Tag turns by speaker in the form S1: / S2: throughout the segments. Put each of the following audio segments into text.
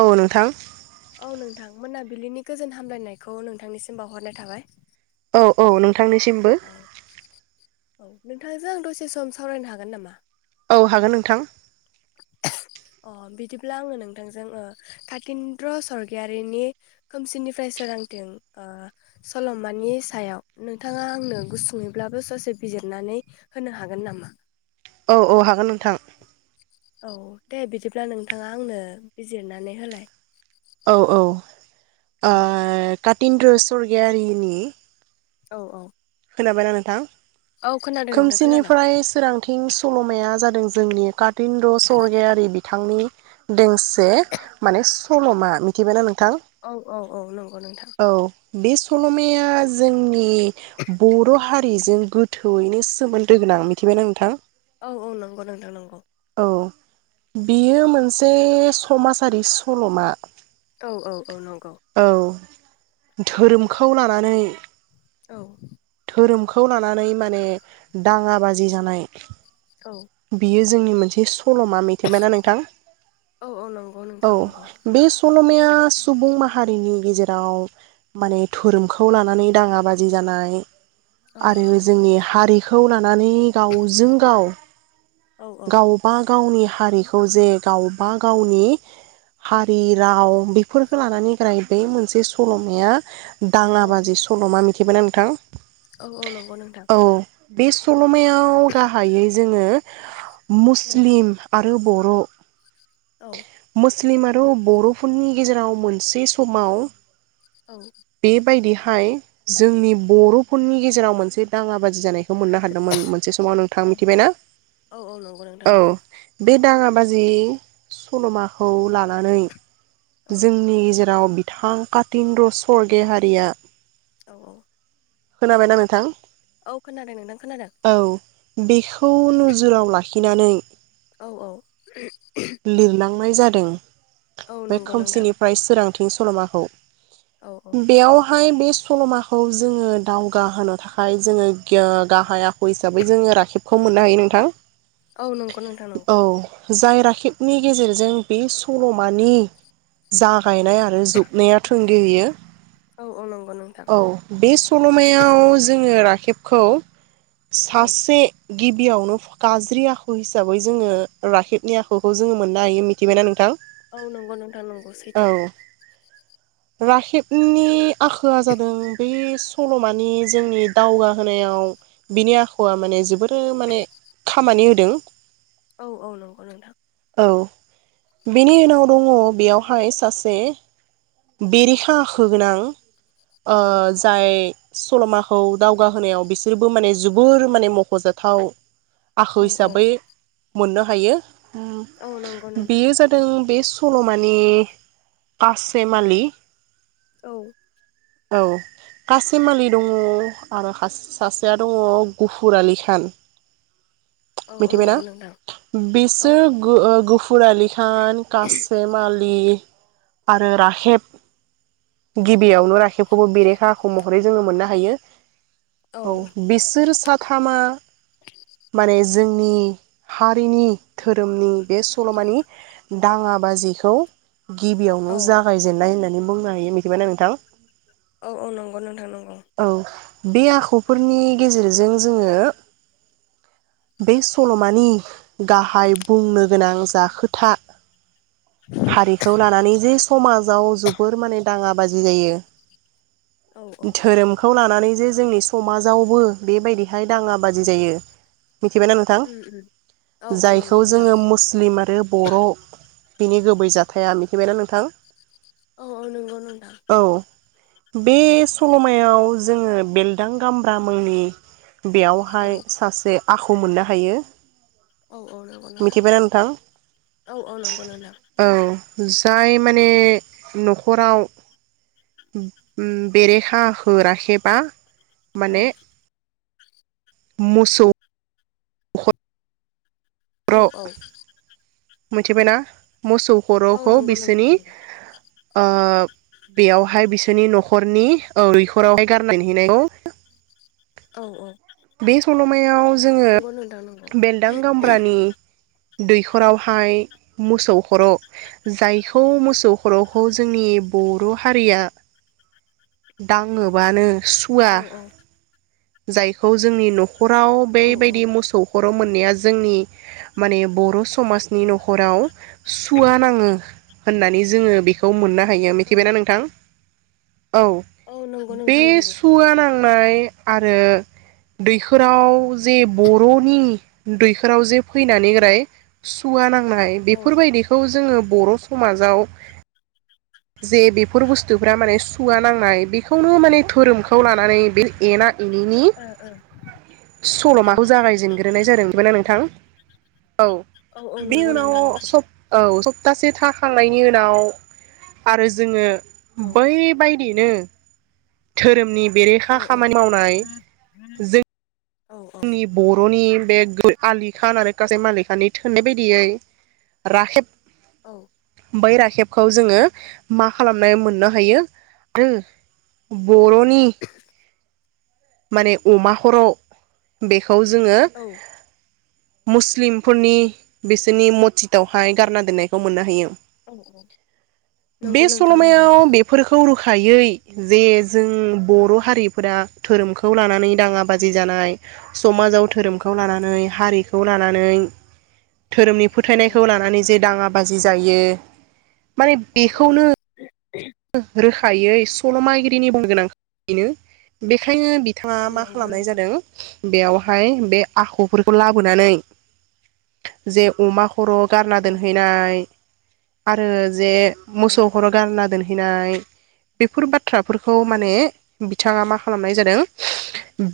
S1: औ नोंथां।
S2: औ नोंथां मोनाबिलिनि गोजोन हामलायनायखौ नोंथांनिसिम बावहरनाय थाबाय।
S1: औ औ। नोंथांनिसिमबो
S2: औ औ नोंथांजों आं दसे सम सावरायनो हागोन नामा?
S1: औ हागोन नोंथां।
S2: अ बिदिब्ला आङो नोंथांजों ओ काकिन्द्र स्वर्गियारि नि खोमसिनिफ्राय सोरांथिं ओ सल'मानि सायाव नोंथाङा आंनो गुसुङैब्लाबो ससे बिजिरनानै होनो हागोन नामा?
S1: औ औ हागोन नोंथां।
S2: औ दे बिदिब्ला नोंथाङा आंनो बिजिरनानै होलाय?
S1: औ औ आ
S2: औ
S1: कातिन्द्र स्वर्गियारिनि
S2: औ औ।
S1: खोनाबायना नोंथां।
S2: औ खोनादों नोंथां खोनादों
S1: खोमसिनिफ्राय सोरांथिं सल'माया जादों जोंनि का स्वर्गियारि बिथांनि। दोंसे माने सल'मा मिथिबायना नों?
S2: औ औ औ नंगौ नोंथां।
S1: बे सल'माया जोंनि बर' हारि रि जों गोथौयैनो सोमोन्दो गोनां मिथिबायना नोंथां?
S2: औ औ नंगौ नंथां नंगौ।
S1: औ बेयो मोनसे समाजारि सल'मा।
S2: औ औ औ नंगौ।
S1: औ धोरोमखौ लानानै
S2: औ
S1: धोरोमखौ लानानै माने दाङा बाजि जानाय
S2: औ
S1: बियो जोंनि मोनसे स सल'मा मिथेबायना नोंथां?
S2: औ औ नंगौ नोंथां नंगौ
S1: औ बे सल'माया सुबुं माहारिनि गेजेराव माने धोरोमखौ लानानै दाङा बाजि जानाय
S2: औ
S1: आरो जोंनि हारि खौ लानानै गावजों गाव
S2: औ
S1: गावबा गावनि हारिखौ जे गावबा गावनि हारि राव बेफोरखौ लानानै ग्राय बे मोनसे सल'माया दाङा बाजि सल'मा मि थिबायना नोंथां?
S2: औ औ नंगौ नोंथां।
S1: औ बे स मायाव गाहायै जोङो
S2: औ
S1: मुस्लिम आरो बर'
S2: औ।
S1: मुस्लिम आरो बर'फोरनि गेजेराव मोनसे समाव बेबायदि जोंनि बर'फोरनि गेजेराव मोनसे दाङा बादि जानायखौ मोननो हादोंमोन मोनसे समाव नोंथाङा
S2: औ
S1: मिथिबायना?
S2: औ नंगौ नोंथां
S1: औ
S2: नंगौ
S1: बे दाङाबाजि सल'माखौ लानानै
S2: औ
S1: जोंनि गेजेराव राव बिथां कातिन्द्र स्वरगियारिया
S2: औ औ।
S1: खोनाबायना नोंथां?
S2: औ खोनादों नोंथां खोनादों।
S1: औ बेखौ नोजोराव लाखि नानै
S2: औ औ।
S1: लिरनाय जादों।
S2: औ
S1: बे
S2: नंगौ नोंथां
S1: खोमसिनिफ्राय सोरां थिं सल'माखौ।
S2: औ औ
S1: बेयाव हायो बे सल'माखौ जोङो दावगा होनोनो थाखाय जोङो गाहायाव हिसाबै जोङो राखेब खौ मोननो हायो नोंथां।
S2: औ नंगौ नोंथा नंगौ।
S1: औ जाय राखेबनि गेजेरजों बे सल'मानि जागायनाय आरो जोबनाया थोंगेहैयो।
S2: औ औ नंगौ नोंथां
S1: औ बे सल'मायाव जोङो खेबखौ
S2: औ
S1: सासे गिबियावनो फकाज ज्रि आखु हिसाबै जोङो राखेबनि आखुखौ जोङो मोननो हायो मिथिबायना नोंथां?
S2: औ नंगौ नोंथां नंगौ सैथो।
S1: औ राखेबनि आखला जादों बे सल'मानि जोंनि दावगाहोनायाव बिनि आखुआ माने जोबोर माने खामानि होदों।
S2: औ औ नंगौ नोंथां।
S1: औ बेनि उनाव दङ बेयावहाय सासे बेरेखा होगोनां ओ
S2: औ
S1: जाय सल'माखौ दावगाहोनायाव बिसोरबो माने जोबोर माने मख'जाथाव। आखु
S2: औ
S1: हिसाबै मोननो हायो।
S2: औ नंगौ नोंथां
S1: बेयो जादों बे सल'मानि आस फेमालि
S2: औ।
S1: औ कासेमलि दङ आरो सासेया दङ गुफुर आलि खान।
S2: औ औ
S1: मिथिबायना
S2: नंगौ नोंथां औ
S1: बिसोर
S2: औ
S1: गो-ओ गुफुर आलि खान कसेम आलि राकेब गिन बेयावनो राखेबखौबो बेरेखा आखु महरै जोङो मोननो हा थायो। औ बिसोर सा थामा माने जोंनि हारिनि धोरोमनि बे सल'मानि दाङा बाजिखौ गि
S2: औ
S1: जागायजेननाय होन्नानै बुंनो हायो मिथिबायना नोंथां।
S2: औ औ नंगौ नोंथां नंगौ।
S1: औ बे आखुफोरनि गेजेरजों जोङो बे सल'मानि गाहाय बुंनो गोनां जा खोथा हारिखौ लानानै समाजाव जोबोर माने दाङा बाजि जायो।
S2: औ औ
S1: धोरोमखौ लान नानै जे जोंनि समाजावबो बेबायदिहाय दाङा बाजि जायो। मिथिबायना नोंथां
S2: औ औ नंगौ
S1: जायखौ
S2: नोंथां
S1: जोङो मुस्लिम आरो बर' बिनि गुबै जथाया मिथिबावनाय नों थां।
S2: औ औ नोंगौ नोंथां।
S1: बे सल'मायाव जोङो बेलदां गामब्रा मुंनि
S2: औ
S1: बेयावहाय सासे आखु मोननो हायो।
S2: औ औ नोंगौ नोंथां
S1: मिथिबायना नोंथां
S2: औ औ नोंगौ नोंथां।
S1: औ [inaudible] जाय माने न'खराव बेरेखा आखु राखेबा
S2: औ
S1: माने मोसौ न'खराव
S2: औ औ
S1: मिथिबायना? मोसौ
S2: औ
S1: खरखौ
S2: नंगौ
S1: बिसोरनि
S2: नोंथां नंगौ
S1: ओ बेयावहाय बिसोरनि न'खरनि औ दैखरावहाय गारा हैनायखौ
S2: औ औ
S1: बे सल'मायाव जोङो
S2: नंगौ नोंथां नंगौ
S1: बेलदां गामब्रानि दैखरावहाय मोसौ खर' जायखौ मोसौ खर'खौ जोंनि बर' हारिया दाङोबानो सुवा
S2: औ औ
S1: जाय खौ जोंनि न' खराव
S2: औ औ
S1: बेबायदि मोसौ। खर' मोननाया जोंनि माने बर' समाजनि न'खराव। सुवा नाङो। होननानै जोङो बेखौ मोनना हायो
S2: औ
S1: मिखिबायना नोंथां। औ
S2: औ नंगौ
S1: बे
S2: नोंथां नंगौ
S1: सुआ नां फाय आरो दैखोराव जे बर'नि दैखोराव जे फैनानै राय सुवा नां नाय
S2: औ
S1: बेफोरबायदिखौ जोङो। बर' समाजाव जे बेफोर बुस्थुफ्रा माने सुवा नांनाय बेखौनो माने धोरोमखौ लानानै बे एना एनिनि
S2: ओ
S1: सल'माखौ जागायजेनग्रोनाय जादों [unintelligible] नोंथां। औ
S2: ओ औ
S1: बे
S2: नंगौ
S1: उनाव
S2: नोंथां नंगौ
S1: सफ औ सफ। तासे थाखांनायनि उनाव। आरो जोङो।
S2: औ
S1: बै बाय [unintelligible] नो धोरोमनि। बेरेखा
S2: औ औ
S1: खामानि मावनाय जों
S2: औ
S1: [unintelligible] नि बर'नि। बे [unintelligible] थोननाय बायदियै राखेब।
S2: औ।
S1: बै राखेबखौ जोङो मा खालामनानै मोननो हायो ग्रो बर'नि माने अमा खर'। बेखो खौ जोङो।
S2: औ
S1: मुस्लिमफोरनि बिसोरनि मतजिदावहाय गारना दोननायखौ मोननो हायो।
S2: औ औ नंगौ नोंथां नंगौ।
S1: खायै जे जों बर' हारिफोरा धोरोमखौ लानानै। दाङा
S2: औ
S1: बाजि जानाय। समाजाव धोरोमखौ। खौ
S2: औ
S1: लानानै हारिखौ लान नानै। धोरोमनि
S2: औ
S1: फोथायनायखौ लानानै जे दाङा ब बाजि जायो माने
S2: औ
S1: बेखौनो रोखायै सल'माागिरिनि बुंनो गोनां बेनो बेखायनो बि बिथाङा
S2: औ
S1: मा
S2: नंगौ
S1: खालामनाय
S2: नोंथां
S1: जादों बेयावहाय बे आखफोरखौ लाबोनानै जे अमा खर' गारना
S2: औ
S1: दोनहैनाय आरो जे मोसौ
S2: औ
S1: खर' गारना दोन नाय बेफोर बाथ बाथ्राफोरखौ माने
S2: औ
S1: बि बिथाङा मा खालामनाय जादों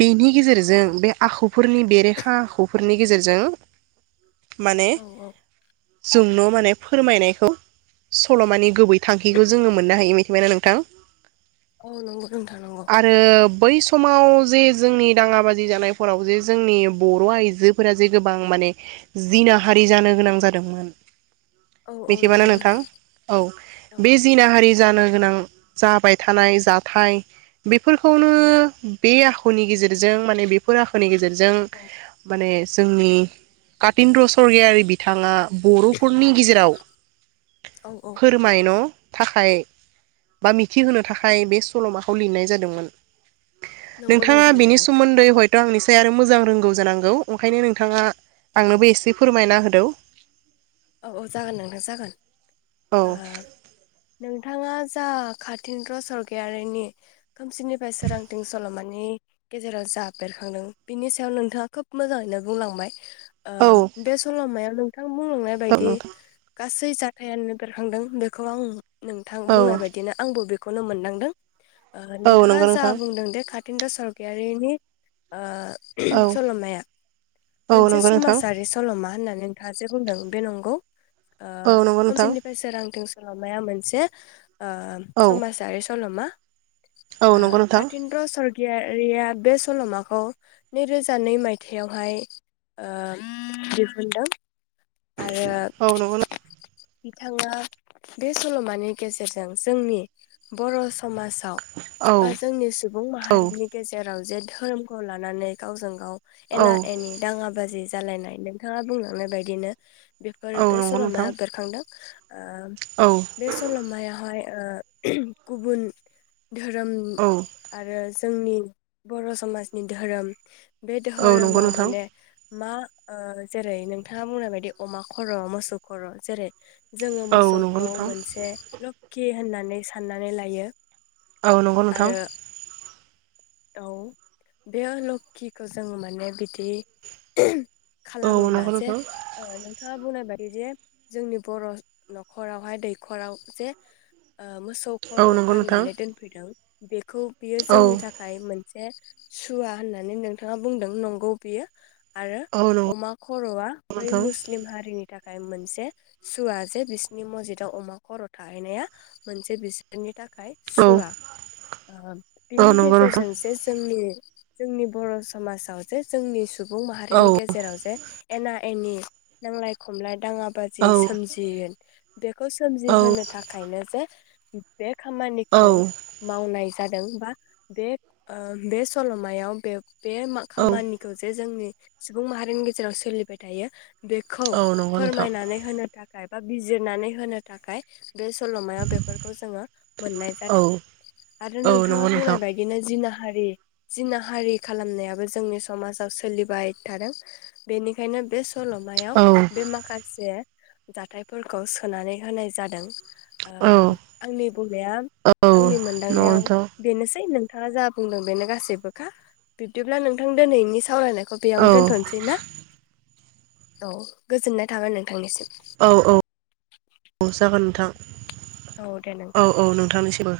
S1: बेनि गेजेरजों
S2: औ
S1: बे आखुफोरनि बेरेखा आखुफोरनि नि गेजेरजों माने
S2: औ
S1: जोंन' माने फोरमायनायखौ सल'मानि गुबै थांखिखौ ज जोङो मोननो हायो मिथिबाय ना नोंथां
S2: औ नंगौ नोंथां नंगौ
S1: आरो बै समाव जे जोंनि दाङा बाजि जानायफोराव जे जोंनि बर' आइजोफोरा जे गोबां माने जिनाहारि जानो गोनां जादोंमोन।
S2: औ औ
S1: मिथिबाय ना
S2: नंगौ
S1: नोंथां औ
S2: औ
S1: बे नाहारि जानो गोनां जाबाय थानाय जाथाय बे फोरखौनो
S2: औ
S1: बे आख खुनि गेजेरजों माने बेफोर आखुनि गेजेरजों जों माने जोंनि कातिन्द्र सरगियारि बिथाङा बर'फोरनि गेजेराव
S2: औ
S1: फोरमायन' थाखाय बा मिथिहोनो थाखाय बे सल'माखौ लिरनाय जादोंमोन।
S2: औ नंगौ
S1: नोंथाङा
S2: नोंथां
S1: बिनि
S2: नंगौ
S1: सोमोन्दै हयथ थ' आंनिसाय आरो मोजां रोंगौ जानांगौ ओंखायनो नोंथाङा
S2: औ
S1: आंनोबो एसे फोरमायना होद दौ
S2: औ औ जागोन नोंथां जागोन
S1: औ
S2: ओ नोंथाङा जा कातीन्द्र सरगायारिनि खोमसिनिफ्राय सोरांथिं सल'मानि गेजेराव जा बेरखांदों बिनि सायाव नोंथाङा खोब मोजाङैनो बुंलांबाय। ओ
S1: औ
S2: बे सल'मायाव नोंथां बुंलांनाय
S1: औ
S2: बायद दि
S1: नोंथां
S2: गासै सै जाथायानो बेरखांदों बेखौ आं नोंथां
S1: औ
S2: बुंनाय बायदिनो आंबो बे खौनो मोनदांदों।
S1: औ
S2: नोंथाङा
S1: नंगौ
S2: जा
S1: नोंथां
S2: बुंदों दे खा तिन्द्र सरगयारिनि ओ
S1: औ
S2: सल'माया
S1: औ
S2: मोनसे
S1: नंगौ नोंथां
S2: समाजारि सल'मा होननानै नोंथाङा जे बुंदों। बे नोंगौ। ओ
S1: औ नंगौ नोंथां
S2: खोमसिनिफाय सोरांथिं लमाया मोनसे ओ
S1: औ
S2: समाजारि सल'मा।
S1: औ नंगौ
S2: ओ
S1: नोंथां
S2: कातिन्द्र सर गियारिया बे सल'माखौ नैरोजा नै मायथाइयावहाय ओ दिहुनदों। आरो
S1: औ नंगौ
S2: बिथाङा बे सल'मानि गेजेरजों जोंनि बर' स समाजाव
S1: औ
S2: बा जोंनि सुबुं
S1: औ
S2: माहारिनि गेजेराव जे धोरोमखौ लानानै गावजों गाव
S1: औ
S2: एना एनि दाङा बाजि जालायनाय नोंथाङा बुंलांनाय बायदिनो। बेफोर
S1: औ
S2: बे
S1: नंगौ नोंथां
S2: सल'माया बेरखांदों ओ
S1: औ
S2: बे सल'मायाहाय ओ गुबुन धोरोमनि
S1: औ
S2: आरो जोंनि बर' समाजनि धोरोम। बे
S1: औ नंगौ
S2: धोरोमाव
S1: नोंथां
S2: माने मा ओ जेरै नोंथाङा बुंनाय बायदि अमा खर' मोसौ खर' जेरै जोङो
S1: औ नंगौ
S2: मोसौखौ
S1: नोंथां
S2: मोनसे लोखि होननानै साननानै लायो।
S1: औ नंगौ
S2: आरो
S1: नोंथां।
S2: औ बेयो लोखिखौ जोङो माने बिदि
S1: औ नोंगौ नोंथां।
S2: थाङा बुंनाय बायदि जे जोंनि बर' न'खरावहाय दैखराव जे ओ मोसौ
S1: औ
S2: खर'
S1: नंगौ नोंथां
S2: गारनानै दोनफैदों। बे खौ बियो
S1: औ
S2: जोंनि थाखाय मोन से सुवा होननानै नोंथाङा बुंदों नंगौ बेयो आरो
S1: औ नंगौ
S2: अमा खरआ बै
S1: नोंथां औ
S2: मुस्लिम हारिनि थाखाय मोनसे सुवा जे बिसोरनि मजिदाव अमा खर थाहैनाया मोनसे बिसोरनि थाखाय [unintelligible] सुवा बिनि
S1: औ नंगौ नोंथां
S2: गेजेरजोंसो जोंनि जोंनि बर समाजाव जे जोंनि सुबुं माहारिनि गेजेराव जे एना एनि नांलाय खमलाय दाङा बाजि
S1: औ
S2: सोमजियोन बेखौ सोमजिहोनो
S1: औ
S2: थाखायनो जे बे खामानिखौ
S1: औ
S2: मावनाय जादों बा बे ओ बे सल'मायाव बे बे
S1: औ
S2: खामानिखौ जे जोंनि सुबुं माहारिनि गेजेराव सोलिबाय थायो बेखौ
S1: औ नंगौ नोंथां
S2: फोरमायनानै होनो थाखाय बा बिजिरनानै होनो थाखाय बे सलमायाव बेफोरखौ जोङो मोननाय
S1: औ
S2: जादों आरो
S1: औ
S2: नोंथाङा
S1: नंगौ
S2: बुंनाय
S1: नोंथां
S2: बायदिनो जि जिनाहारि खालामनायाबो जोंनि समाजाव सोलिबाय थादों बेनि बेनो बेस्ट। सलमायाव
S1: औ
S2: बे माखासे। जाथायफोरखौ सोनानै होनाय जादों।
S1: औ
S2: ओ-आंनि बुंनाया आंनि
S1: नंगौ
S2: मोनदांनायाव
S1: नोंथां
S2: बेनोसै नोंथाङा जा बुंदों बेनो गासैबोखा बिब्दिब्ला नोंथां दिनैनि सावरायनाय। खौ
S1: औ
S2: बेयावनो दोनथ'नोसै ना? औ गोजोननाय थाबान नोंथांनिसिम।
S1: औ औ औ जागोन नोंथां।
S2: औ दे नोंथां
S1: औ औ नोंथांनिसिमबो।